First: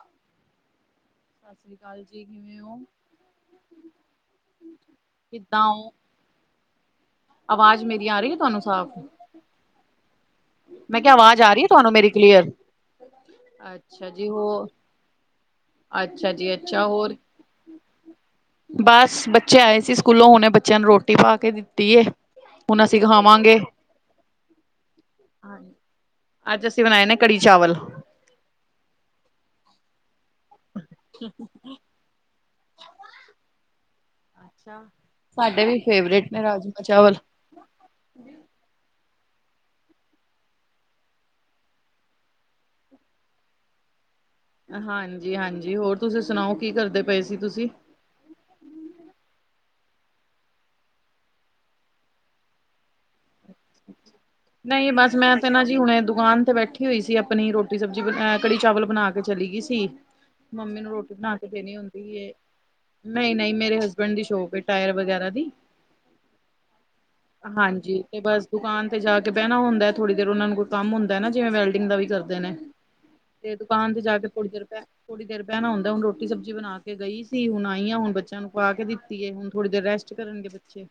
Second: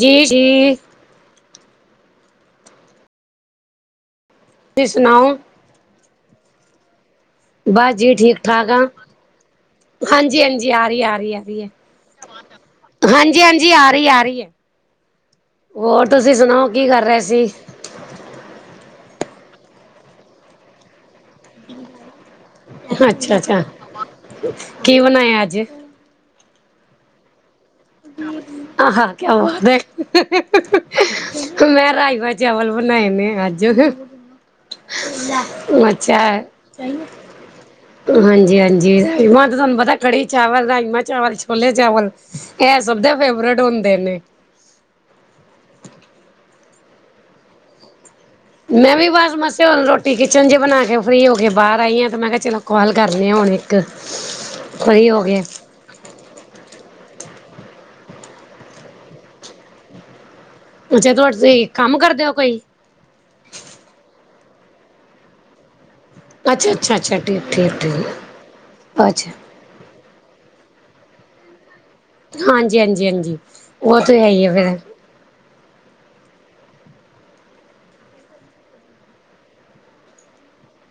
ਜੀ ਜੀ ਸਾ ਸਰੀ ਕਾਲ ਜੀ, ਕਿਵੇਂ ਓਂ? ਤੁਸੀ ਸੁਣਾਓ? ਤਾਂਉ। ਬਸ ਜੀ ਆ ਰਹੀ ਹੈ ਤੁਹਾਨੂੰ ਠੀਕ-ਠਾਕ ਆਂ। ਸਾਫ਼ ਹਾਂਜੀ ਹਾਂਜੀ, ਆ ਮੈਂ ਰੀ ਕਿਹਾ ਆ ਰੀ ਆ ਆਵਾਜ਼ ਰੀ ਰਹੀ ਐ? ਹੈ ਤੁਹਾਨੂੰ ਮੇਰੀ ਕਲੀਅਰ ਹਾਂਜੀ ਹਾਂਜੀ, ਆ ਰੀ ਅੱਛਾ ਆ ਜੀ ਰੀ ਹੋ ਐ। ਹੋਰ ਅੱਛਾ ਤੁਸੀਂ ਜੀ ਸੁਣਾਓ ਅੱਛਾ ਕੀ ਕਰ ਹੋਰ ਰਏ ਸੀ? ਬਸ ਬੱਚੇ ਆਏ ਸੀ ਸਕੂਲੋਂ ਹੁਣੇ ਬੱਚਿਆਂ ਨੂੰ ਰੋਟੀ ਪਾ ਕੇ ਦਿੱਤੀ ਏ, ਹੁਣ ਅਸੀਂ ਅੱਛਾ ਖਾਵਾਂਗੇ। ਅੱਛਾ ਕੀ ਬਨਾਇਆ ਅੱਜ? ਅੱਜ ਅਸੀਂ ਬਨਾਏ ਨੇ ਕੜੀ-ਚਾਵਲ। ਆਹਾ ਕਿਆ ਬਾਤ ਹ ਹ ਹਹ ਮੈਂ ਰਾਅਮਾਂ-ਚਾਵਲ ਬਨਾਏ ਨੇ ਅੱਜ ਅੱਛਾ ਸਾਡੇ ਵੀ ਬੱਚਾ ਫੇਵਰੇਟ ਨੇ ਰਾਜਮਾਂ ਚਾਵਲ ਹਾਂਜੀ-ਹਾਂਜੀ, ਓ ਤਾਂ ਸਾਨੂੰ ਪਤਾ ਕੜੀ-ਚਾਵਲ, ਰਾਜਮਾਂ- ਚਾਵਲ, ਛੋਲੇ-ਚਾਵਲ ਐ ਸਭ ਦੇ ਫੇਵਰੇਟ ਹੁੰਦੇ ਨੇ। ਹਾਂਜੀ-ਹਾਂਜੀ, ਹੋਰ ਤੁਸੀਂ ਸੁਣਾਓ ਕੀ ਕਰਦੇ ਪਏ ਸੀ? ਮੈਂ ਵੀ ਬਸ ਮਸਾਂ ਹੁਣ ਰੋਟੀ ਕਿਚਨ 'ਚ ਬਣਾ ਕੇ ਫਰੀ ਹੋ ਕੇ ਬਾਰ ਆਈ ਆਂ, ਤਾਂ ਮੈਂ ਕਿਹਾ ਚਲੋ ਕੋਲ ਕਰਨੇ ਆਂ ਹੁਣੇ ਤੇ ਨਹੀਂ ਓਈ ਬਸ ਓ ਮੈਂ ਗਿਐ। ਤੇ ਨਾ ਜੀ ਹੁਣੇ ਦੁਕਾਨ ਤੇ ਬੈਠੀ ਹੋਈ ਸੀ ਆਪਣੀ ਰੋਟੀ-ਸਬਜ਼ੀ ਐ ਕੜੀ-ਚਾਵਲ ਬਨਾ ਕੇ ਚਲੀ ਗਈ ਸੀ। ਮੰਮੀ ਨੂੰ ਅੱਛਾ ਤੁਆਡੇ ਤੁਸੀਂ ਕੰਮ ਕਰਦੇ ਓ ਕੋਈ? ਨਈਂ-ਨਈਂ ਮੇਰੇ ਹਸਬੈਂਡ ਦੀ ਸੌਪ ਏ ਟਾਇਰ ਵਗੈਰਾ ਦੀ ਅੱਛਾ-ਅੱਛਾ-ਅੱਛਾ, ਹਾਂਜੀ ਠੀ-ਠੀਕ-ਠੀਕ ਤੇ ਬਸ ਦੁਕਾਨ ਤੇ ਜਾ ਕੇ ਬੈਨਾ ਹੁੰਦੈ ਥੋੜ੍ਹੀ ਦੇਰ ਓਨਾਂ ਨੂੰ ਕੋਈ ਕੰਮ ਹੁੰਦਾ ਐ ਨਾ ਜਿਵੇਂ ਵੈਲਡਿੰਗ ਦਾ ਵੀ ਕਰਦੇ ਨੇ ਹਾਂਜੀ-ਹਾਂਜੀ-ਹਾਂਜੀ, ਓ ਤੇ ਹੈ ਹੀ ਐ ਫਿਰ ਥੋੜ੍ਹੀ ਦੇਰ ਬੈਨਾ ਹੁੰਦੈ ਹੁਨ ਰੋਟੀ-ਸਬਜੀ ਬਨਾ ਕੇ ਗਈ ਸੀ, ਹੁਨ ਆਈ ਆਂ ਹੁਨ ਬੱਚਿਆਂ ਨੂੰ ਪਾ ਕੇ ਦਿੱਤੀ ਏ ਹੁਨ ਥੋੜ੍ਹੀ ਦੇਰ ਰੈਸ ਟ ਕਰਨਗੇ ਬੱਚੇ।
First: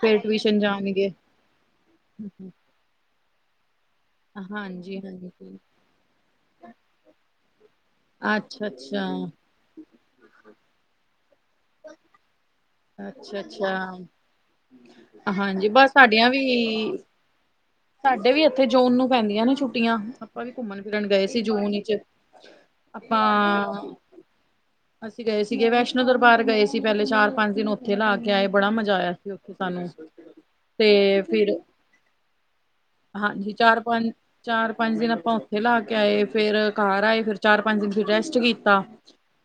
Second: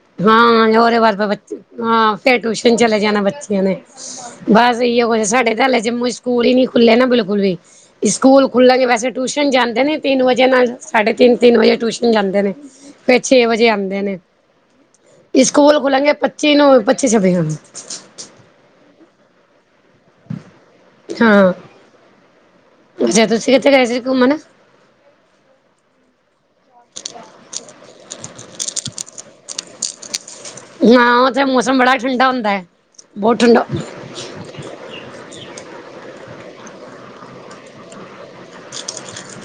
ਫੇਰ ਟਿਊਸ਼ਨ ਹਾਂ ਓਦੇ ਜਾਣਗੇ ਬਾ ਫੇਰ ਬੱਚੇ ਹਾਂ, ਫੇਰ ਟਿਊਸ਼ਨ ਚਲੇ ਜਾਨੈ ਬੱਚਿਆਂ ਨੇ ਬਸ ਏ ਹਾਂਜੀ ਈ ਓ ਕੁਛ, ਹਾਂਜੀ ਸਾਡੇ ਤਾਂ ਹਲੇੇ ਜੰਮੂ 'ਚ ਸਕੂਲ ਹੀ ਨੀ ਖੁੱਲੇ ਨਾ ਬਿਲਕੁਲ ਵੀ। ਈ ਸਕੂਲ ਅੱਛਾ ਖੁੱਲ੍ਹ ਵੈਸੇ ਅੱਛਾ ਟਿਊਸ਼ਨ ਜਾਂਦੇ ਨੇਂ ਤੀਨ ਵਜੇ ਨਾਲ ਸਾਢੇ ਤੀਨ ਤੀਨ ਵਜੇ ਟਿਊਸ਼ਨ ਜਾਂਦੇ ਨੇ, ਫਿਰ ਛੇ ਵਜੇ ਆਂਦੇ ਅੱਛਾ-ਅੱਛਾ ਨੇ। ਹਾਂਜੀ, ਸਕੂਲ ਬਸ ਖੁੱਲਣਗੇ ਸਾਡੀਆਂ ਪੱਚੀ ਨੂੰ ਵੀ ਪੱਚੀ ਛੱਬੀ ਨੂੰ ਸਾਡੇ ਵੀ ਏਥੇ ਜੂਨ ਨੂੰ ਪੈਂਦੀਆਂ ਨੇ ਛੁੱਟੀਆਂ। ਆਪਾਂ ਵੀ ਘੁੰਮਨ-ਫਿਰਨ ਗਏ ਸੀ ਹਾਂ ਜੂਨ ਈ 'ਚ ਆਪਾਂ ਅੱਛਾ ਤੁਸੀਂ ਕਿੱਥੇ ਗਏ ਸੀ ਘੁੰਮਣ ਅਸੀਂ ਗਏ ਸੀਗੇ ਵੈਸ਼ਨੋ ਦਰਬਾਰ ਗਏ ਸੀ ਪੈਲੇ ਚਾਰ ਪੰਜ ਦਿਨ ਓਥੇ ਲਾ ਕੇ ਆਏ ਬੜਾ ਮਜ਼ਾ ਆਇਆ ਸੀ ਓਥੇ ਸਾਨੂੰ ਹਾਂ ਤੇ ਉੱਥੇ ਫਿਰ ਮੌਸਮ ਬੜਾ ਠੰਡਾ ਹੁੰਦਾ ਹੈ ਬਹੁਤ ਹਾਂਜੀ ਠੰਡਾ ਚਾਰ-ਪੰਜ ਚਾਰ-ਪੰਜ ਦਿਨ ਆਪਾਂ ਉੱਥੇ ਲਾ ਕੇ ਆਏ, ਫੇਰ ਕਰ ਆਏ ਫਿਰ ਚਾਰ-ਪੰਜ ਦਿਨ ਫਿਰ ਰੈਸਟ ਕੀਤਾ।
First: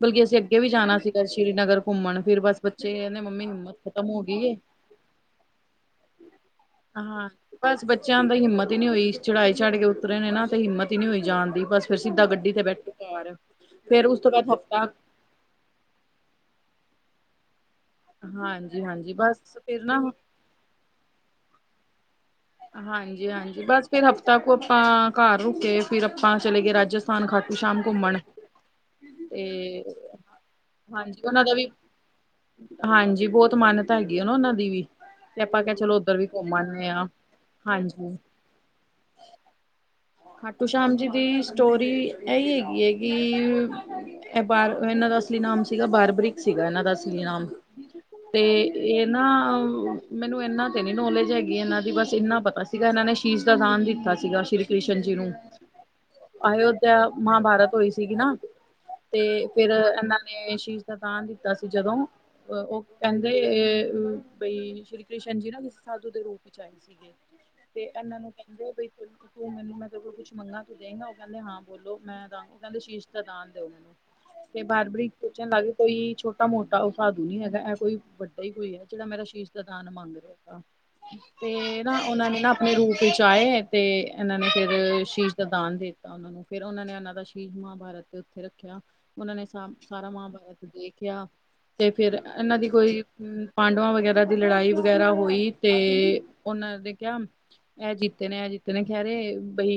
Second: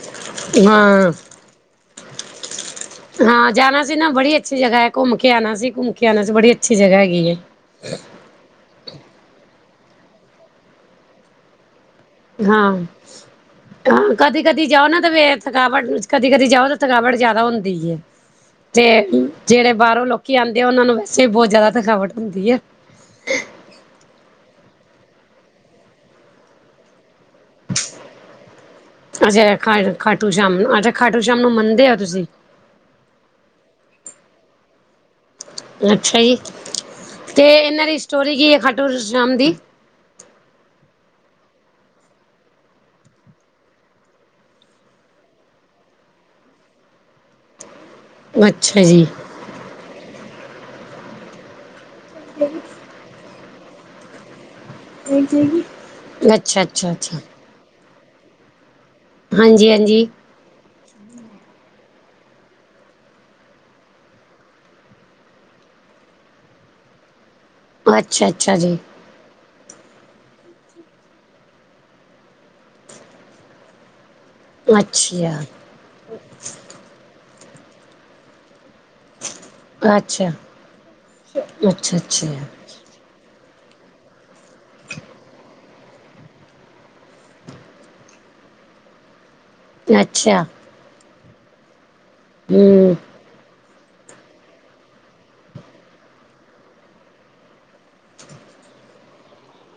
ਬਲਕਿ ਅਸੀਂ ਅੱਗੇ ਵੀ ਜਾਨਾ ਹਾਂ ਸੀਗਾ ਸ਼੍ਰੀ ਨਗਰ ਘੁੰਮਣ ਫਿਰ ਬਸ ਬਚ ਹਾਂ ਜਾਨਾ ਸੀ ਨਾ ਬੜੀ ਅੱਛੀ ਜਗ੍ਹਾ ਐ, ਕੁੰਮ ਕੇ ਆਨਾ ਸੀ, ਕੁੰਮ ਕੇ ਆਨਾ ਸੀ, ਬੜੀ ਅੱਛੀ ਜਗਾ ਹੈਗੀ ਹਾਂ ਏ। ਬਸ ਬੱਚਿਆਂ ਦਾ ਹਿੰਮਤ ਈ ਨੀ ਹੋਈ ਚੜ੍ਹਾਈ ਚੜ ਕੇ ਉਤਰੇ ਨੇ ਨਾ ਤੇ ਹਿੰਮਤ ਹੀ ਨੀ ਹੋਈ ਜਾਣ ਦੀ ਬਸ ਫਿਰ ਸਿੱਧਾ ਗੱਡੀ ਤੇ ਹਾਂ ਬੈਠੇ ਘਰ ਫੇਰ ਹਾਂ ਉਸ ਤੋਂ ਬਾਅਦ ਕਦੀ-ਕਦੀ ਹਫ਼ਤਾ ਜਾਓ ਨਾ ਵੇਖ ਥਕਾਵਟ ਚ ਕਦੀ-ਕਦੀ ਜਾਓ ਤਾਂ ਥਕਾਵਟ ਜ਼ਿਆਦਾ ਹੁੰਦੀ ਏ। ਹਾਂਜੀ-ਹਾਂਜੀ ਬਸ ਫਿਰ ਨਾਂ ਕੀ ਆਉਂਦੇ ਆ ਉਹਨਾਂ ਨੂੰ ਵੈਸੇ ਬਹੁਤ ਜ਼ਿਆਦਾ ਥਕਾਵਟ ਹੁੰਦੀ ਹੈ। ਹਾਂਜੀ-ਹਾਂਜੀ ਬਸ ਫਿਰ ਹਫ਼ਤਾ ਕੁ ਆਪਾਂ ਘਰ ਰੁਕੇ, ਫਿਰ ਆਪਾਂ ਚਲੇ ਗਏ ਰਾਜਸ ਖਾਨ ਖਾਟੂ ਸ਼ਾਮ ਘੁੰਮਣ ਤੇ ਅੱਛਾ ਖਾ ਖਾਟੂ ਸ਼ਾਮ ਨੂੰ ਅੱਛਾ ਖਾਟੂ ਹਾਂਜੀ ਸ਼ਾਮ ਉਹਨਾਂ ਨੂੰ ਦਾ ਵੀ ਮੰਨਦੇ ਹੋ ਤੁਸੀਂ। ਹਾਂਜੀ ਬਹੁਤ ਮਾਨਤਾ ਹੈਗੀ ਆ ਨਾਂ ਉਹਨਾਂ ਦੀ ਵੀ, ਤੇ ਆਪਾਂ ਕਿਹਾ ਚਲੋ ਉੱਧਰ ਵੀ ਘੁੰਮ ਆਂਦੇ ਹਾਂ। ਅਤੇ ਇਹਨਾਂ ਦੀ ਸਟੋਰੀ ਕੀ ਹੈ ਖਾਟੂ ਸ਼ਾਮ ਦੀ। ਖਾਟੂ ਸ਼ਾਮ ਜੀ ਦੀ ਸਟੋਰੀ ਇਹੀ ਹੈਗੀ ਏ ਕੀ ਇਹ ਬਾਰ ਇਹਨਾਂ ਦਾ ਅਸਲੀ ਨਾਮ ਸੀਗਾ ਬਾਰਬਰਿਕ ਸੀਗਾ ਇਹਨਾਂ ਦਾ ਅਸਲੀ ਨਾਮ। ਤੇ ਅੱਛਾ ਇਹ ਜੀ ਨਾਂ ਮੈਨੂੰ ਇਹਨਾਂ ਤੇ ਨੀ ਨੌਲੇਜ ਹੈਗੀ ਇਹਨਾਂ ਦੀ ਬਸ ਇੰਨਾ ਪਤਾ ਸੀਗਾ ਇਹਨਾਂ ਨੇ ਸ਼ੀਸ਼ ਦਾ ਦਾਨ ਦਿੱਤਾ ਸੀਗਾ ਸ਼੍ਰੀ ਕ੍ਰਿਸ਼ਨ ਜੀ ਨੂੰ, ਅੱਛਾ ਅੱਛਾ ਅਯੋਧਿਆ ਅੱਛਾ ਮਹਾਂਭਾਰਤ ਹੋਈ ਸੀਗੀ ਨਾਂ ਤੇ ਫਿਰ ਹਾਂਜੀ ਹਾਂਜੀ ਇਹਨਾਂ ਨੇਂ ਸ਼ੀਸ਼ ਦਾ ਦਾਨ ਦਿੱਤਾ ਸੀ ਜਦੋਂ ਉਹ ਕਹਿੰਦੇ ਬਈ ਸ੍ਰੀ ਕ੍ਰਿਸ਼ਨ ਜੀ ਨਾਂ ਕਿਸੇ ਸਾਧੂ ਦੇ ਵਿੱਚ ਆਏ ਸੀ। [inaudible] ਅੱਛਾ-ਅੱਛਾ ਜੀ ਤੂੰ ਮੈਨੂੰ ਮੈਂ ਤੇਰੇ ਕੋਲ ਕੁਛ ਮੰਗਾਂਗਾ ਤੂੰ ਦੇਂਗਾ ਮੈਂਨੂੰ, ਉਹ ਕਹਿੰਦਾ ਹਾਂ ਬੋਲੋ ਮੈਂ ਦਾਗਾਂ, ਉਹ ਕਹਿੰਦੇ ਸ਼ੀਸ਼ ਦਾ ਦਾਨ ਦਊ ਮੈਨੂੰ। ਤੇ ਬਾਰਬਰੀਕ ਅੱਛਾ ਸੋਚਣ ਲੱਗ ਕੋਈ ਛੋਟਾ-ਮੋਟਾ ਉਹ ਸਾਧੂ ਨੀਂ ਹੈਗਾ, ਇਹ ਕੋਈ ਵੱਡਾ ਹੀ ਕੋਈ ਆ ਜਿਹੜਾ ਮੇਰਾ ਸ਼ੀਸ਼ ਦਾ ਦਾਨ ਮੰਗ ਅੱਛਾ ਰਿਹਾ, ਤੇ ਅੱਛਾ ਨਾਂ ਉਹਨਾਂ ਨੇਂ ਨਾਂ ਅੱਛਾ ਆਪਣੇ ਰੂਪ ਵਿੱਚ ਆਏ ਅਤੇ ਇਹਨਾਂ ਨੇ ਫਿਰ ਸ਼ੀਸ਼ ਦਾ ਦਾਨ ਦੇ ਦਿੱਤਾ ਉਹਨਾਂ ਨੂੰ, ਫਿਰ ਉਹਨਾਂ ਨੇ ਇਹਨਾਂ ਦਾ ਸ਼ੀਸ਼ ਮਹਾਭਾਰਤ ਤੇ ਉੱਥੇ ਰੱਖਿਆਂ ਉਹਨਾਂ ਨੇ ਸ ਸਾਰਾ ਅੱਛਾ ਮਹਾਂਭਾਰਤ ਦੇਖਿਆਂ, ਤੇ ਫਿਰ ਇਹਨਾਂ ਦੀ ਹਮ ਕੋਈ ਪਾਂਡਵਾਂ ਵਗੈਰਾ ਦੀ ਲੜਾਈ ਵਗੈਰਾ ਹੋਈ, ਤੇ ਉਹਨਾਂ ਨੇਂ ਕਿਹਾ ਇਹ ਜਿੱਤੇ ਨੇਂ ਇਹ ਜਿੱਤੇ ਨੇਂ। ਖਹਿਰੇ ਬਈ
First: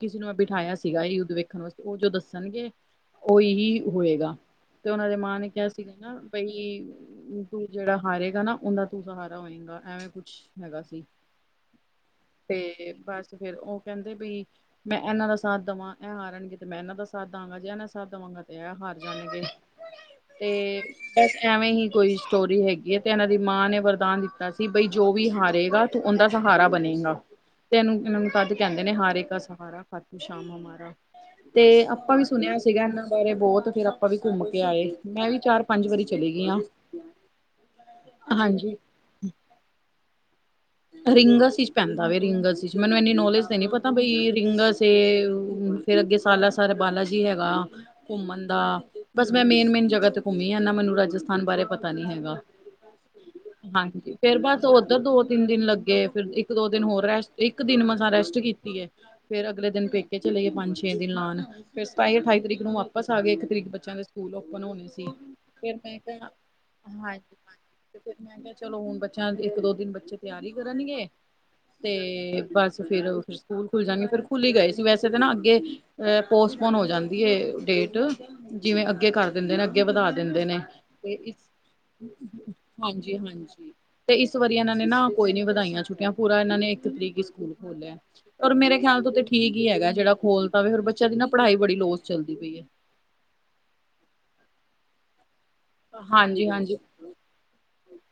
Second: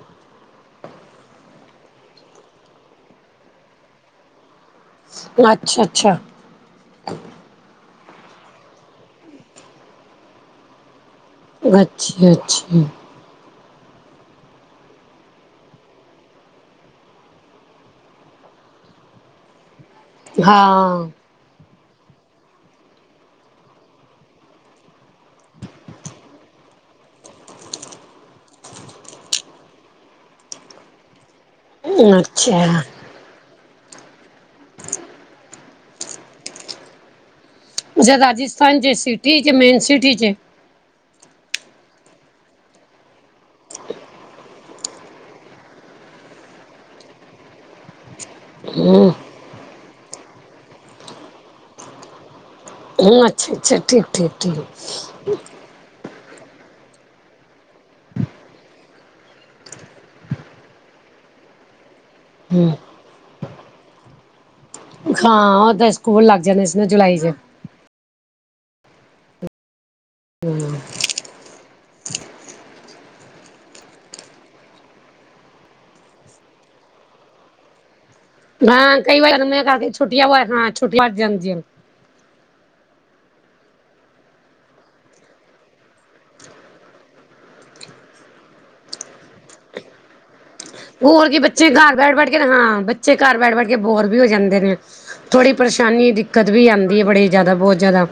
ਕਿਸੇ ਨੂੰ ਮੈਂ ਬਿਠਾਇਆ ਸੀਗਾ ਐ ਯੁੱਧ ਵੇਖਣ ਵਾਸਤੇ, ਉਹ ਜੋ ਦੱਸਣਗੇ ਉਹੀ ਹੀ ਹੋਏਗਾ। ਤੇ ਉਹਨਾਂ ਦੇ ਮਾਂ ਨੇ ਕਿਹਾ ਅੱਛਾ ਸੀਗਾ ਨਾ ਅੱਛਾ ਬਈ ਤੂੰ ਜਿਹੜਾ ਹਾਰੇਗਾ ਨਾਂ ਉਹਦਾ ਤੂੰ ਸਹਾਰਾ ਹੋਏਗਾ। ਐਵੇਂ ਕੁਛ ਹੈਗਾ ਸੀ। ਅੱਛਾ-ਅੱਛਾ। ਬਸ ਤੇ ਫੇਰ ਉਹ ਕਹਿੰਦੇ ਬਈ ਮੈਂ ਇਹਨਾਂ ਦਾ ਸਾਥ ਦੇਵਾਂ ਇਹ ਹਾਰਨਗੇ ਤੇ ਮੈਂ ਇਹਨਾਂ ਦਾ ਸਾਥ ਦਵਾਂਗਾ, ਜੇ ਇਹ ਦਾ ਸਾਥ ਦੇਵਾਂਗਾ ਤੇ ਇਹ ਹਾਰ ਜਾਣਗੇ। ਤੇ ਹਾਂ ਬਸ ਐਵੇਂ ਹੀ ਕੋਈ ਸਟੋਰੀ ਹੈਗੀ ਹੈ, ਤੇ ਇਹਨਾਂ ਦੀ ਮਾਂ ਨੇ ਵਰਦਾਨ ਦਿੱਤਾ ਸੀ ਬਈ ਜੋ ਵੀ ਹਾਰੇਗਾ ਉਹਦਾ ਸਹਾਰਾ ਬਣੇਗਾ। ਤੇ ਇਹਨੂੰ-ਇਹਨੂੰ ਤਦ ਕਹਿੰਦੇ ਨੇ ਹਾਰੇ ਕਾ ਸਹਾਰਾ ਖਾਟੂ ਸ਼ਾਮ ਹਮਾਰਾ। ਤੇ ਆਪਾਂ ਵੀ ਸੁਣਿਆ ਅੱਛਾ ਸੀਗਾ ਇਹ ਬਾਰੇ ਬਹੁਤ ਫੇਰ ਆਪਾਂ ਵੀ ਘੁੰਮ ਕੇ ਆਏ ਮੈਂ ਵੀ ਚਾਰ ਪੰਜ ਵਾਰੀ ਚਲੇ ਗਈ ਆ। ਜ ਰਾਜਸਥਾਨ ਚ ਸਿਟੀ ਚ ਮੇਨ ਸਿਟੀ ਚ। ਰਿੰਗਸ ਚ ਪੈਂਦਾ ਵੇ ਰਿੰਗਸ ਚ ਮੈਨੂੰ ਇਨੀ ਨੌਲੇਜ ਤੇ ਨੀ ਪਤਾ ਬਈ ਰਿੰਗਾਸ ਫੇਰ ਅੱਗੇ ਸਾਲਾਸਰਾ ਬਾਲਾ ਜੀ ਹੈਗਾ। ਘੁੰਮਣ ਦਾ ਬਸ ਮੈਂ ਮੇਨ ਮੇਨ ਜਗ੍ਹਾ ਤੇ ਘੁੰਮੀ ਆ ਇਨਾ ਮੈਨੂੰ ਰਾਜਸਥਾਨ ਬਾਰੇ ਪਤਾ ਨੀ ਹੈਗਾ। ਹਾਂਜੀ ਫੇਰ ਬਸ ਓਧਰ ਦੋ ਓ ਤਿੰਨ ਦਿਨ ਲੱਗੇ ਫਿਰ ਇੱਕ ਦੋ ਦਿਨ ਹੋਰ ਰੈਸਟ ਇੱਕ ਦਿਨ ਮਸ ਰੈਸਟ ਕੀਤੀ ਐ। ਫੇਰ ਅਗਲੇ ਦਿਨ ਪੇਕੇ ਚਲੇ ਗਏ ਪੰਜ-ਛੇ ਦਿਨ ਲਾਣ। ਫਿਰ ਸਤਾਈ, ਅਠਾਈ ਤਰੀਕ ਨੂੰ ਵਾਪਸ ਆ ਗਏ, ਇੱਕ ਤਰੀਕ ਬੱਚਿਆਂ ਦੇ ਸਕੂਲ ਓਪਨ ਹੋਣੇ ਸੀ। ਹਾਂ ਫਿਰ ਉਧਰ ਮੈਂ ਸਕੂਲ ਕਿਹਾ ਲੱਗ ਜਾਣੇ ਸੀਗੇ ਹਾਂਜੀ ਜੁਲਾਈ ਚ। ਹਾਂਜੀ ਤੇ ਫਿਰ ਮੈਂ ਕਿਹਾ ਚਲੋ ਹੁਣ ਬੱਚਿਆਂ ਇੱਕ ਦੋ ਦਿਨ ਬੱਚੇ ਤਿਆਰੀ ਕਰਨਗੇ। ਤੇ ਬਸ ਫੇਰ ਓ ਸਕੂਲ ਖੁੱਲ ਜਾਣੀ ਫਿਰ ਖੁੱਲੀ ਗਏ ਸੀ ਵੈਸੇ ਤਾਂ ਨਾ ਅੱਗੇ ਪੋਸਟਪੋਨ ਹੋ ਜਾਂਦੀ ਐ ਡੇਟ ਜਿਵੇਂ ਹਾਂ ਅੱਗੇ ਕਈ ਕਰ ਵਾਰ ਦਿੰਦੇ ਨੇ ਰਮੀਆਂ ਅੱਗੇ ਕਰਕੇ ਛੁੱਟੀਆਂ ਵ ਹਾਂ ਛੁੱਟੀਆਂ ਵਧ ਜਾਂਦੀਐ। ਹਾਂਜੀ-ਹਾਂਜੀ ਤੇ ਇਸ ਵਾਰੀ ਇਨਾਂ ਨੇ ਨਾ ਕੋਈ ਨੀ ਵਧਾਈਆਂ ਛੁੱਟੀਆਂ ਪੂਰਾ ਇਨਾਂ ਨੇ ਇੱਕ ਤਰੀਕ ਈ ਸਕੂਲ ਖੋਲਿਆ। ਔਰ ਮੇਰੇ ਖਿਆਲ ਤੋਂ ਤੇ ਠੀਕ ਹੀ ਹੈਗਾ ਜਿਹੜਾ ਖੋਲ ਤਾਂ ਵੀ ਬੱਚਾ ਦੀ ਨਾ ਹੋਰ ਕੀ ਪੜ੍ਹਾਈ ਬੱਚੇ ਬੜੀ ਘਰ ਲੋਸ ਬੈਠ ਬੈਠ ਚੱਲਦੀ ਕੇ ਪਈ ਐ। ਹਾਂ ਬੱਚੇ ਘਰ ਬੈਠ-ਬੈਠ ਕੇ ਬੋਰ ਵੀ ਹੋ ਜਾਂਦੇ ਨੇ। ਥੋੜ੍ਹੀ ਪਰੇਸ਼ਾਨੀ ਹਾਂਜੀ ਦਿੱਕਤ ਵੀ ਹਾਂਜੀ ਆਂਦੀ ਐ ਬੜੀ ਜਾਦਾ ਬੋਤ ਜਾਦਾ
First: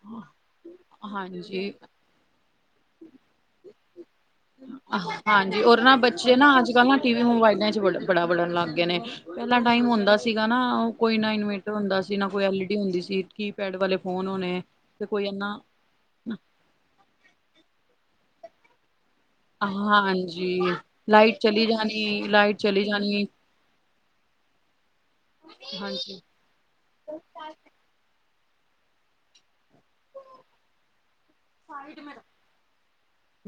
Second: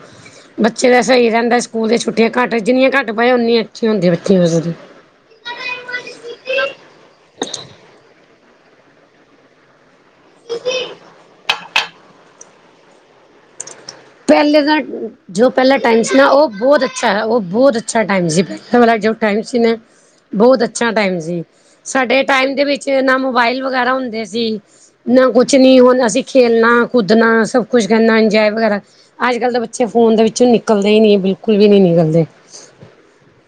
ਬੱਚੇ ਤਾਂ ਸਈ ਰੈਂਦੇ ਹਾਂਜੀ ਸਕੂਲ ਛੁੱਟੀਆਂ ਘੱਟ ਜਿੰਨੀਆਂ ਘੱਟ ਪਏ ਉਨੀ ਅੱਛੀਆ ਹੁੰਦੀ ਬੱਚੇ ਵੈਸੇ ਤੇ ਹਾਂਜੀ ਔਰ ਨਾ ਬੱਚੇ ਨਾ ਅੱਜ ਕੱਲ੍ਹ ਨਾ ਟੀ ਵੀ ਮੋਬਾਇਲਾਂ 'ਚ ਵੜੇ ਬੜਾ ਬੜਨ ਲੱਗ ਗਏ ਨੇ ਪੈਲਾਂ ਟਾਈਮ ਹੁੰਦਾ ਸੀਗਾ ਨਾ ਓ ਕੋਈ ਨਾ ਇਨਵੇਟਰ ਹੁੰਦਾ ਸੀ ਨਾ ਕੋਈ ਐਲ ਈ ਡੀ ਹੁੰਦੀ ਸੀ ਕੀਪੈਡ ਵਾਲੇ ਫੋਨ ਹੋਣੇ ਪੈਲੇ ਦਾ ਤੇ ਕੋਈ ਜੋ ਇਨਾ ਪੈਲਾ ਟੈਮ ਸੀ ਨਾ ਓ ਬੋਤ ਅੱਛਾ ਐ ਓ ਬੋਤ ਅੱਛਾ ਟੈਮ ਸੀ ਪੈਲਾਂ ਵਾਲਾ ਜੋ ਟੈਮ ਸੀ ਨਾ ਹਾਂਜੀ ਬੋਤ ਅੱਛਾ ਟੈਮ ਲਾਈਟ ਸੀ ਚਲੀ ਜਾਣੀ ਸਾਡੇ ਟੈਮ ਲਾਈਟ ਦੇ ਚਲੀ ਵਿੱਚ ਨਾ ਜਾਣੀ ਮੋਬਾਈਲ ਵਗੈਰਾ ਹੁੰਦੇ ਸੀ। ਨਾ ਕੁਛ ਨੀ ਹਾਂਜੀ ਅਸੀਂ ਖੇਲਣਾ ਕੁਦਣਾ ਸਭ ਕੁਛ ਕਰਨਾ ਇਨਜੋਅ ਵਗੈਰਾ ਅੱਜ ਕੱਲ ਦੇ ਬੱਚੇ ਫੋਨ ਦੇ ਵਿੱਚੋਂ ਨਿਕਲਦੇ ਈ ਨੀ ਬਿਲਕੁਲ ਵੀ ਨੀ ਨਿਕਲਦੇ [inaudible]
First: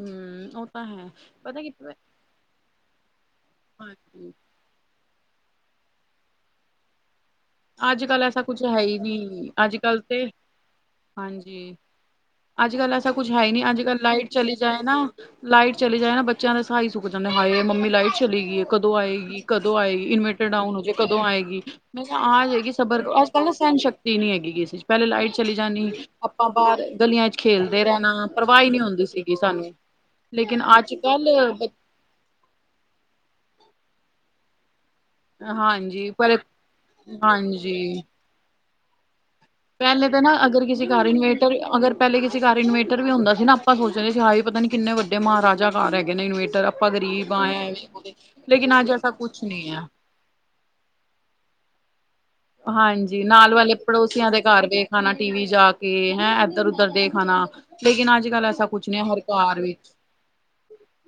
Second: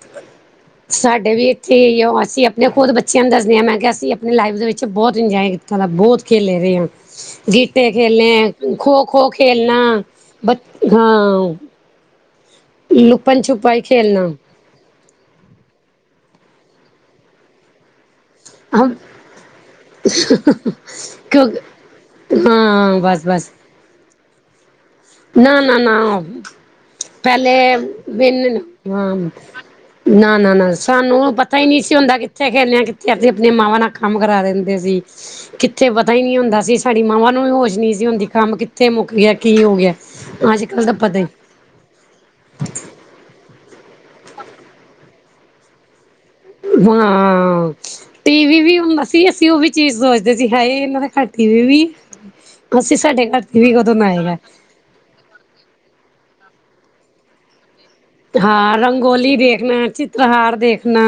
ਉਹ ਤਾਂ ਹੈ ਸਾਡੇ ਵੀ ਪਤਾ ਕਿ ਇੱਥੇ ਈ ਓ ਅਸੀਂ ਆਪਣੇ ਖੁਦ ਬੱਚਿਆਂ ਨੂੰ ਦੱਸਦੇ ਹਾਂ ਮੈਂ ਕਿਆ ਅਸੀਂ ਹਾਂਜੀ ਆਪਣੀ ਲਾਈਫ ਦੇ ਵਿੱਚ ਤੇ ਬੋਤ ਇੰਜੋਏ ਕੀਤਾ ਦਾ ਬੋਤ ਖੇਲੇ ਦੇ ਆਂ। ਗਿੱਟੇ ਅੱਜ ਕੱਲ ਐਸਾ ਕੁਛ ਖੇਲਣੇ ਹੈ ਹੀ ਖੋ-ਖੋ ਨਹੀਂ ਖੇਲਣਾ ਅੱਜ ਕੱਲ ਤੇ ਬ ਹਾਂ। ਹਾਂਜੀ ਅੱਜ ਕੱਲ ਐਸਾ ਕੁੱਝ ਹੈ ਈ ਨੀ ਅੱਜ ਕੱਲ ਲਾਈਟ ਚਲੀ ਜਾਏ ਨਾ ਲਾਈਟ ਚਲੀ ਜਾਏ ਨਾ ਬੱਚਿਆਂ ਦੇ ਸਾਹ ਈ ਸੁੱਕ ਜਾਂਦੇ ਹਾਏ ਮੰਮੀ ਲਾਈਟ ਚਲੀ ਗਈ ਹੈ ਕਦੋਂ ਆਏਗੀ ਕਦੋਂ ਆਏਗੀ ਇਨਵੇਰਟਰ ਡਾਊਨ ਹੋ ਜਾਏ ਕਦੋਂ ਆਏਗੀ। ਮੈ ਆ ਜਾਏਗੀ ਸਬਰ ਕਰੋ ਅੱਜ ਕੱਲ ਨਾ ਸਹਿਣਸ਼ਕਤੀ ਨੀ ਹੈਗੀ ਕਿਸੇ 'ਚ ਪੈਲੇ ਲਾਈਟ ਚਲੀ ਜਾਣੀ ਆਪਾਂ ਬਾਰ ਪੈਲੇ ਵੇਨਨ ਹਾਂ ਸੀਗੀ ਸਾਨੂੰ ਲੇਕਿਨ ਨਾ-ਨਾ ਅੱਜ ਕੱਲ ਸਾਨੂੰ ਪਤਾ ਈ ਬ ਨੀ। ਕਿਸ ਹੁੰਦਾ ਕਿੱਥੇ ਖੇਲਣੇ ਹ ਕਿੱਥੇ ਅਸੀਂ ਆਪਣੀ ਮਾਵਾਂ ਨਾਲ ਕੰਮ ਕਰਾ ਦਿੰਦੇ ਸੀ। ਕਿੱਥੇ ਹਾਂਜੀ ਪਤਾ ਈ ਨਈ ਪਰ ਹੁੰਦਾ ਸੀ ਸਾਡੀ ਮਾਵਾਂ ਨੂੰ ਵੀ ਹੋਸ਼ ਨਈ ਹਾਂਜੀ ਸੀ ਹੁੰਦੀ ਕੰਮ ਕਿੱਥੇ ਮੁੱਕ ਗਿਆ ਕੀ ਹੋ ਗਿਆ। ਪਹਿਲੇ ਨਾ ਅੱਜ ਅਗਰ ਕੱਲ ਕਿਸੇ ਦਾ ਕਾਰ ਪਤਾ ਹੀ ਇਨਵੇਟਰ ਅਗਰ ਪੈਲੇ ਕਿਸੇ ਅਗਰ ਘਰ ਇਨਵੇਟਰ ਵੀ ਹੁੰਦਾ ਸੀ ਨਾ ਆਪਾਂ ਸੋਚਦੇ ਸੀ ਨਾ ਵੀ ਪਤਾ ਨੀ ਕਿੰਨੇ ਵੱਡੇ ਜੇ ਮਹਾਰਾਜਾ ਘਰ ਹੈਗੇ ਨੇ ਇਨਵੇਟਰ ਆਪਾਂ ਗਰੀਬ ਆਂ ਹਾਂ ਲੇਕਿਨ ਅੱਜ ਐਸਾ ਕੁਛ ਨੀ ਆ। ਦੇ ਅਸੀਂ ਹੈ ਈ ਇਨਾਂ ਦੇ ਘਾਰ ਟੀ ਵੀ ਵੀ ਅਸੀਂ ਹਾਂਜੀ ਸਾਡੇ ਘਰ ਨਾਲ ਟੀ ਵੀ ਵਾਲੇ ਕਦੋਂ ਨਾ ਪੜੋਸੀਆਂ ਆਏਗਾ ਦੇ ਘਰ ਵੇਖ ਖਾਣਾ ਟੀ ਵੀ ਜਾ ਕੇ ਹੈਂ ਇੱਧਰ ਉਧਰ ਦੇ ਦੇਖ ਆਣਾ। ਲੇਕਿਨ ਅੱਜ ਕੱਲ ਐਸਾ ਹਾਂ ਕੁਛ ਨਹੀਂ ਹਰ ਰੰਗੋਲੀ ਘਰ ਦੇਖਣਾ ਵਿੱਚ ਚਿੱਤਰਹਾਰ ਦੇਖਣਾ।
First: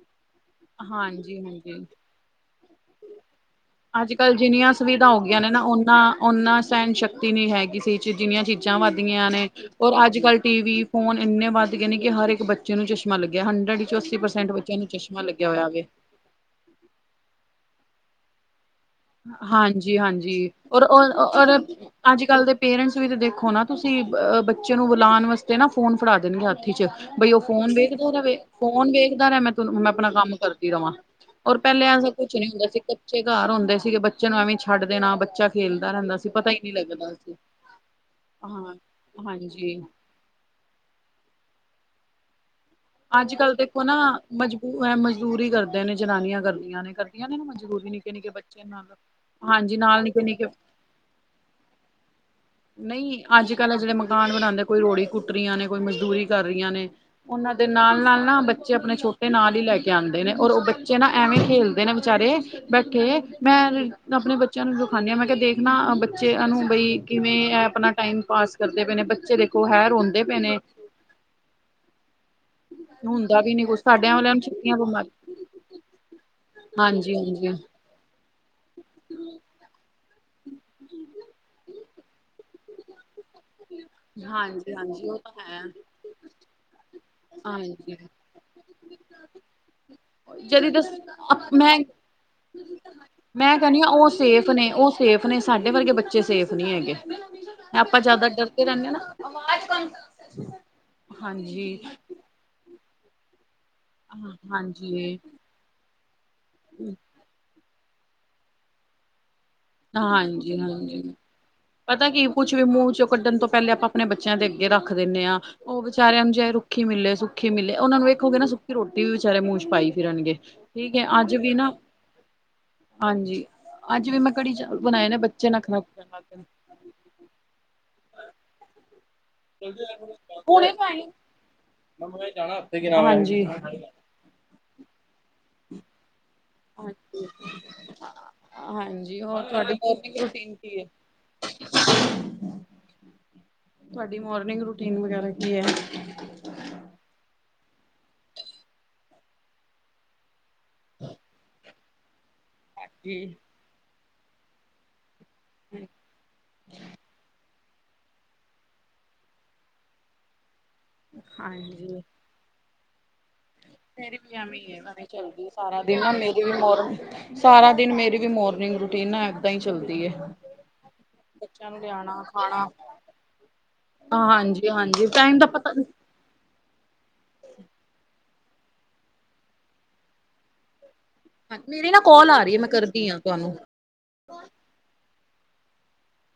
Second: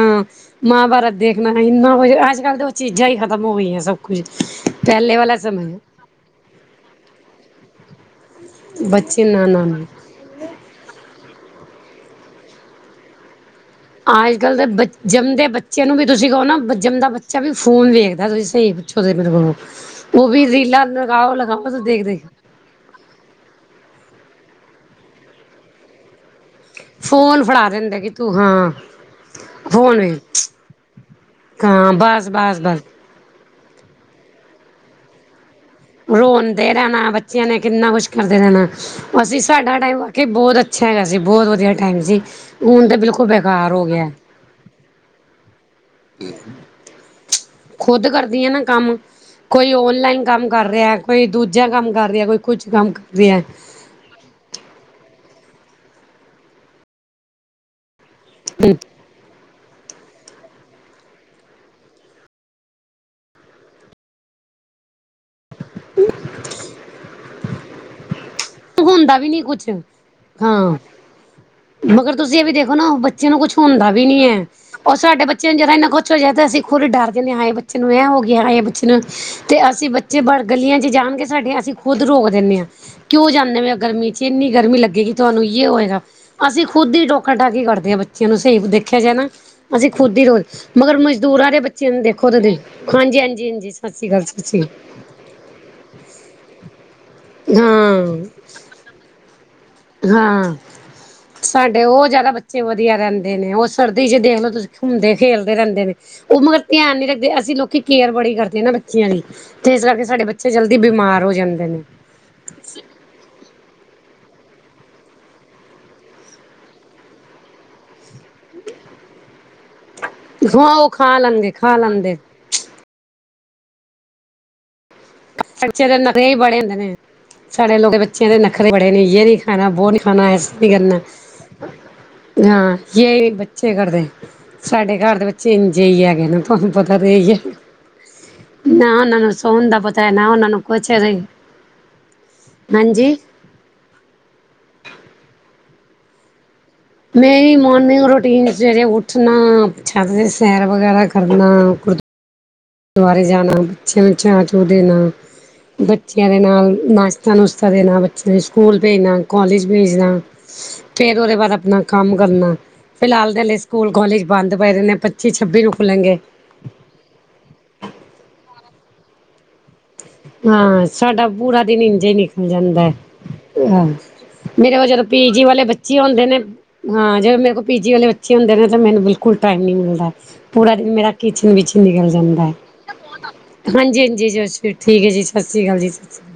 ਮਹਾਭਾਰਤ ਹਾਂਜੀ ਦੇਖਣਾ ਹਾਂਜੀ ਇੰਨਾ ਕੁਛ ਅੱਜ ਕੱਲ੍ਹ ਦੇ ਚੀਜ਼ਾਂ ਈ ਖਤਮ ਹੋਗੀਆਂ ਸਭ ਅੱਜ ਕੁਝ ਕੱਲ੍ਹ ਜਿੰਨੀਆਂ ਸੁਵਿਧਾ ਪੈਲੇ ਵਾਲਾ ਸ਼ਮੇ ਟੀ ਵੀ ਹੈਗੀ ਸੀ ਜਿੰਨੀਆਂ ਚੀਜ਼ਾਂ ਵੱਧਦੀਆਂ ਨੇ ਨਾ-ਨਾ-ਨਾ ਔਰ ਅੱਜ ਕੱਲ੍ਹ ਟੀ ਵੀ ਫੋਨ ਇੰਨੇ ਵੱਧ ਗਏ ਨੇ ਕਿ ਹਰ ਇੱਕ ਬੱਚੇ ਨੂੰ ਚਸ਼ਮਾ ਲੱਗਿਆ ਹੰਡਰਡ ਚੋਂ ਅੱਸੀ ਅੱਜ ਪਰਸੈਂਟ ਕੱਲ੍ਹ ਦੇ ਬੱਚਿਆਂ ਬ ਨੂੰ ਚਸ਼ਮਾ ਜੰਮਦੇ ਲੱਗਿਆ ਹੋਇਆ ਵੇ ਬੱਚੇ ਨੂੰ ਵੀ ਤੁਸੀ ਕਹੋ ਨਾ ਜੰਮਦਾ ਬੱਚਾ ਵੀ ਫੋਨ ਵੇਖਦਾ ਤੁਸੀ ਸਈ ਹਾਂਜੀ-ਹਾਂਜੀ ਔਰ-ਔਰ ਲਗਾਓ-ਲਗਾਓ ਤੇ ਅੱਜ ਦੇਖ-ਦੇਖ ਕੱਲ੍ਹ ਦੇ ਪੇਰੈਂਟਸ ਵੀ ਤਾਂ ਦੇਖੋ ਨਾ ਤੁਸੀ ਅਹ ਬੱਚੇ ਨੂੰ ਬੁਲਾਉਣ ਵਾਸਤੇ ਨਾ ਫੋਨ ਫੜਾ ਦੇਣ ਗੇ ਹੱਥ ਕਿਚਨ ਬਈ ਓ ਫੜਾ ਫੋਨ ਦਿੰਦਾ ਕਿ ਵੇਖਦਾ ਤੂੰ ਰਵੇ ਹਾਂ ਫੋਨ ਵੇਖਦਾ ਰਾਂ ਮੈਂ ਤੇ ਮੈਂ ਫੋਨ ਆਪਣਾ ਕੰਮ ਵੇਖ ਕਰਦੀ ਰਵਾਂ। ਔਰ ਪੈਲੇ ਹਾਂ ਐਸਾ ਕੁਛ ਨੀ ਹੁੰਦਾ ਸੀ ਬਸ-ਬਸ-ਬਸ ਕੱਚੇ ਘਰ ਹੁੰਦੇ ਸੀਗੇ ਬੱਚੇ ਨੂੰ ਐਵੇਂ ਛੱਡ ਦੇਣਾ ਬੱਚਾ ਖੇਲ ਰੋਂਦੇ ਰੈਂਣਾ ਬੱਚਿਆਂ ਨੇ ਕਿੰਨਾ ਕੁਛ ਕਰਦੇ ਰੈਣਾ ਹਾਂ ਅਸੀ ਸਾਡਾ ਹਾਂਜੀ ਟੈਮ ਕੀ ਬੋਤ ਅੱਛਾ ਹੈਗਾ ਸੀ, ਬੋਤ ਵਧੀਆ ਟੈਂਮ ਸੀ। ਹੁਣ ਤਾਂ ਬਿਲਕੁਲ ਬੇਕਾਰ ਹੋ ਗਿਐ। ਮਜ਼ਬੂ, ਮਜ਼ਦੂਰੀ ਕਰਦੇ ਨੇ ਜਨਾਨੀਆਂ ਕਰਦੀਆਂ ਨੇ ਕਰਦੀਆਂ ਨੇ ਨਾ ਮਜ਼ਦੂਰੀ ਖੁਦ ਨਿੱਕੇ ਕਰਦੀ ਆ ਨਾ ਬੱਚੇ ਨਾਲ। ਕੰਮ ਕੋਈ ਹਾਂਜੀ ਨਾਲ ਨਿੱਕੇ ਓਨਲਾਈਨ ਨਿੱਕੇ ਕੰਮ ਕਰ ਰਿਐ, ਕੋਈ ਦੂਜਾ ਕੰਮ ਕਰ ਰਿਆ, ਕੋਈ ਕੁਛ ਕੰਮ ਕਰ ਰਿਐ। ਕਾਨ ਬਣਾਦੇ ਕੋਈ ਰੋੜੀ ਕੁੱਟ ਰੀਆਂ ਨੇ, ਕੋਈ ਮਜ਼ਦੂਰੀ ਕਰ ਰੀਆਂ ਨੇ, ਉਨਾਂ ਦੇ ਨਾਲ- ਨਾਲ ਨਾ, ਬੱਚੇ ਆਪਣੇ ਛੋਟੇ ਨਾਲ ਈ ਲੈ ਕੇ ਆਂਦੇ ਨੇ, ਔਰ ਓ ਬੱ ਬੱਚੇ ਨਾ ਐਵੇਂ ਖੇਲਦੇ ਨੇ ਵਿਚਾਰੇ ਬੈਠੇ ਮੈਂ ਆਪਣੇ ਬੱਚਿਆਂ ਨੂੰ ਦਿਖਾ ਨੀ ਆ ਮੈਂ ਕਿਆ ਦੇ ਖਨਾ ਬੱਚਿਆਂ ਨੂੰ ਬਾਈ ਕਿਵੇਂ ਐ ਆਪਣਾ ਟਾਈਮ ਪਾਸ ਕਰਦੇ ਪਏ ਨੇ ਹੁੰਦਾ ਵੀ ਬੱਚੇ ਨੀ ਦੇਖੋ ਕੁਛ ਹੈ ਰੋਂਦੇ ਪਏ ਨੇ। ਹਾਂ ਮਗਰ ਤੁਸੀ ਏ ਵੀ ਦੇਖੋ ਨਾ ਬੱਚੇ ਨੂੰ ਕੁੱਛ ਨੀ ਕੁਛ ਹੁੰਦਾ ਵੀ ਸਾਡਿਆਂ ਨੀ ਵਾਲਿਆਂ ਐ, ਨੂੰ ਛੁੱਟੀਆਂ ਅੋਰ ਬਿਮਾਰ ਸਾਡੇ ਬੱਚੇ ਨੂੰ ਜਰਾ ਇੰਨਾ ਕੁ ਛ ਹੋਜੇ ਤਾਂ ਅਸੀ ਖੁੱਦ ਡਰ ਹਾਂਜੀ ਜਾਂਨੇ ਆ, ਹਾਂਜੀ ਹਾਏ ਬੱਚੇ ਨੂੰ ਐ ਹੋ ਗਿਆ, ਹਾਏ ਬੱਚੇ ਨੂੰ ਤੇ ਅਸੀ ਬ ਚੇ ਬਾਰ ਗਲੀਆਂ ਚ ਜਾਣਗੇ ਸਾਡੀਆਂ ਅਸੀ ਖੁਦ ਰੋਕ ਦਣੇ ਆ ਕਿਉਂ ਜਾਂਦੇ [unintelligible] ਗਰਮੀ ਚ ਇੰਨੀ ਹਾਂਜੀ ਗਰਮੀ ਹਾਂਜੀ ਲੱਗੇਗੀ ਉਹ ਤਾਂ ਤੁਹਾਨੂੰ ਹੈ ਯੇ ਹੋਏਗਾ ਅਸੀਂ ਖੁਦ ਈ ਟੋਕਾ-ਟਾਕੀ ਕਰਦੇ ਹਾਂਜੀ ਆ ਬੱ ਬੱਚਿਆਂ ਨੂੰ ਸਈ ਦੇਖਿਆ ਜਾਏ ਨਾ ਅਸੀ ਖੁਦ ਈ ਰੋਜ਼ ਜਦੀ ਤਾਂ ਮਗਰ ਮਜ਼ਦੂਰਾਂ ਦੇ ਮੈਂ ਬੱਚਿਆਂ ਨੂੰ ਦੇਖੋ ਕਦੇ ਮੈਂ ਕੈਨੀ ਆ ਓ ਸੇਫ਼ ਨੇ ਓ ਸੇਫ਼ ਨੇ ਸਾਡੇ ਵਰਗੇ ਬੱਚੇ ਸੇਫ਼ ਨੀ ਹੈਗੇ। ਹਾਂ। ਰੇਂਦੇ ਓ ਨਾ [unintelligible] ਆਵਾਜ਼। ਹਾਂ ਸਾਡੇ ਓ ਜਾਦਾ ਬੱਚੇ ਵਧੀਆ ਰੈਂਦੇ ਨੇ ਓ ਸਰਦੀ ਚ ਦੇਖ ਲੋ ਤੁਸੀ ਘੁੰਮਦੇ ਹਾਂਜੀ ਖੇਲਦੇ ਰੈਂਦੇ ਨੇ, ਓ ਮਗਰ ਧਿਆਨ ਨੀ ਰੱਖਦੇ ਅਸੀ ਲੋਕ [unintelligible] ਕੇਅਰ ਬੜੀ ਕਰਦੇ ਆ ਨਾ ਬੱਚਿਆਂ ਦੀ ਤੇ ਇਸ ਕਰਕੇ ਸਾਡੇ ਬੱਚੇ ਹਾਂਜੀ ਜਲਦੀ ਹਾਂਜੀ। ਬਿਮਾਰ ਹੋ ਜਾਂਦੇ ਨੇ। ਪਤਾ ਕੀ ਕੁਛ ਵੀ, ਮੂੰਹ ਚੋਂ ਕੱਢਣ ਤੋਂ ਪੈਲੇ ਆਪਾਂ ਆਪਣੇ ਬੱਚਿਆਂ ਦੇ ਅੱਗੇ ਰੱਖ ਦਿੰਨੇ ਆ ਓ ਵਿਚਾਰਿਆਂ ਨੂੰ ਜੇ, ਰੁੱਖੀ ਮਿਲੇ ਸੁੱਖੀ ਮਿਲੇ ਓਨਾਂ ਨੂੰ ਵੇਖੋ ਗੇ ਨਾ ਸੁੱਕੀ ਰੋਟੀ ਵੀ ਵਿਚਾਰੇ ਮੂੰਹ ਚ ਪਾਈ ਫਿਰਨਗੇ। ਹਾਂ, ਓ ਠੀਕ ਹੈ ਖਾਂ ਅੱਜ ਲੈਂਦੇ, ਵੀ ਨਾ ਖਾਂ ਲੈਂਦੇ। ਹਾਂਜੀ, ਅੱਜ ਵੀ ਮੈਂ ਕੜੀ ਚਾ ਬੱਚਿਆਂ ਦੇ ਨਖਰੇ ਈ ਬੜੇ ਹੁੰਦੇ ਨੇ, ਸਾਡੇ [unintelligible] ਲੋਕ ਬੱਚਿਆਂ ਦੇ ਨਖਰੇ ਬੜੇ ਨੇ ਯੇ ਨੀ ਖਾਣਾਂ ਬੋ ਨੀ ਖਾਣਾ ਐਸੇ ਨੀ ਹੁਣੇ [unintelligible] ਕਰਨਾ ਪਾਈ ਹਾਂ ਯੇ ਹਾਂਜੀ। ਬੱਚੇ ਕਰਦੇ ਸਾਡੇ ਘਰ ਦੇ ਬੱਚੇ ਇੰਜ ਈ ਹੈਗੇ ਨੇ। ਤੁਹਾਨੂੰ ਪਤਾ ਤੇ ਹੀ ਐ ਨਾ ਹਾਂਜੀ ਉਨਾਂ ਹੋਰ ਸੋਣ ਤੁਹਾਡੀ ਦਾ ਪ ਮੋਰਨਿੰਗ ਨਾ ਰੂਟੀਨ ਉਨ੍ਹਾਂ ਕੀ ਏ? ਕੁਛ [unintelligible] ਹਾਂਜੀ ਤੁਹਾਡੀ ਮੋਰਨਿੰਗ ਰੂਟੀਨ ਵਗੈਰਾ ਕੀ ਐ? ਮੇਰੀ ਮੋਰਨਿੰਗ ਰੂਟੀਨ ਸਵੇਰੇ ਉੱਠਣਾ ਛੱਤ ਦੇ ਸੈਰ ਵਗੈਰਾ ਕਰਨਾ। ਦੁਆਰੇ ਹਾਂਜੀ। ਜਾਣਾ, ਬੱਚਿਆਂ ਨੂੰ ਚਾਅ- ਚੂ ਦੇਣਾ ਬੱਚਿਆਂ ਦੇ ਨਾਲ ਨਾਸ਼ਤਾ-ਨੁਸ ਤਾ ਦੇਣਾ, ਨਾ ਬੱਚੇ ਸਕੂਲ ਭੇਜਣਾ, ਕੋਲੇਜ ਭੇਜਣਾ ਫੇਰ ਓਦੇ ਬਾਦ ਆਪਣਾ ਹਾਂਜੀ। ਕੰਮ ਕਰਨਾ ਫਿਲਹਾਲ ਤੇ ਹਲੇ ਸਕੂਲ ਮੇਰੀ ਕੋਲੇਜ ਵੀ ਬੰਦ ਪਏ ਦੇ ਨੇ, ਪੱਚੀ ਛੱਬੀ ਨੂੰ ਖੁੱਲ੍ਹਣਗੇ। ਕਿਵੇਂ ਹੋਰ, [inaudible] ਸਾਰਾ ਦਿਨ ਮੇਰੀ ਵੀ ਮੋਰਨਿੰਗ ਰੂਟੀਨ ਨਾ ਐਦਾਂ ਈ ਚੱਲ [inaudible] ਹਾਂ, ਸਾਡਾ ਪੂਰਾ ਦਿਨ ਇੰਝੇ ਲਿਆਣਾ ਨਿਕਲ ਖਾਣਾ ਜਾਂਦੈ। [inaudible] ਮੇਰੇ ਕੋਲ ਜਦੋਂ ਹਾਂਜੀ-ਹਾਂਜੀ ਟਾਈਮ ਪੀਜੀ ਦਾ ਵਾਲੇ ਪਤਾ ਨੀ ਬੱਚੇ ਔਨਦੇ ਨੇ ਹਾਂ, ਜਦੋਂ ਮੇਰੇ ਕੋਲ ਪੀਜੀ ਵਾਲੇ ਬੱਚੇ ਹੁੰਦੇ ਨੇ ਤਾਂ ਮੈਨੂੰ ਬਿਲਕੁਲ ਟਾਈਮ ਨੀ ਮਿਲਦਾ ਪੂਰਾ ਦਿਨ ਮੇਰਾ ਕਿਚਨ ਵਿੱਚ ਈ ਮੇਰੀ ਨਾ ਨਿਕਲ ਕੋਲ ਆ ਜਾਂਦੈ। ਰੀ ਏ ਮੈਂ ਕਰਦੀ ਆ ਤੁਹਾਨੂੰ। [unintelligible] ਹਾਂਜੀ-ਹਾਂਜੀ, [unintelligible] ਠੀਕ ਐ ਜੀ ਸਸ ਸ਼੍ਰੀ ਕਾਲ ਜੀ ਸਸ ਸ਼ੀ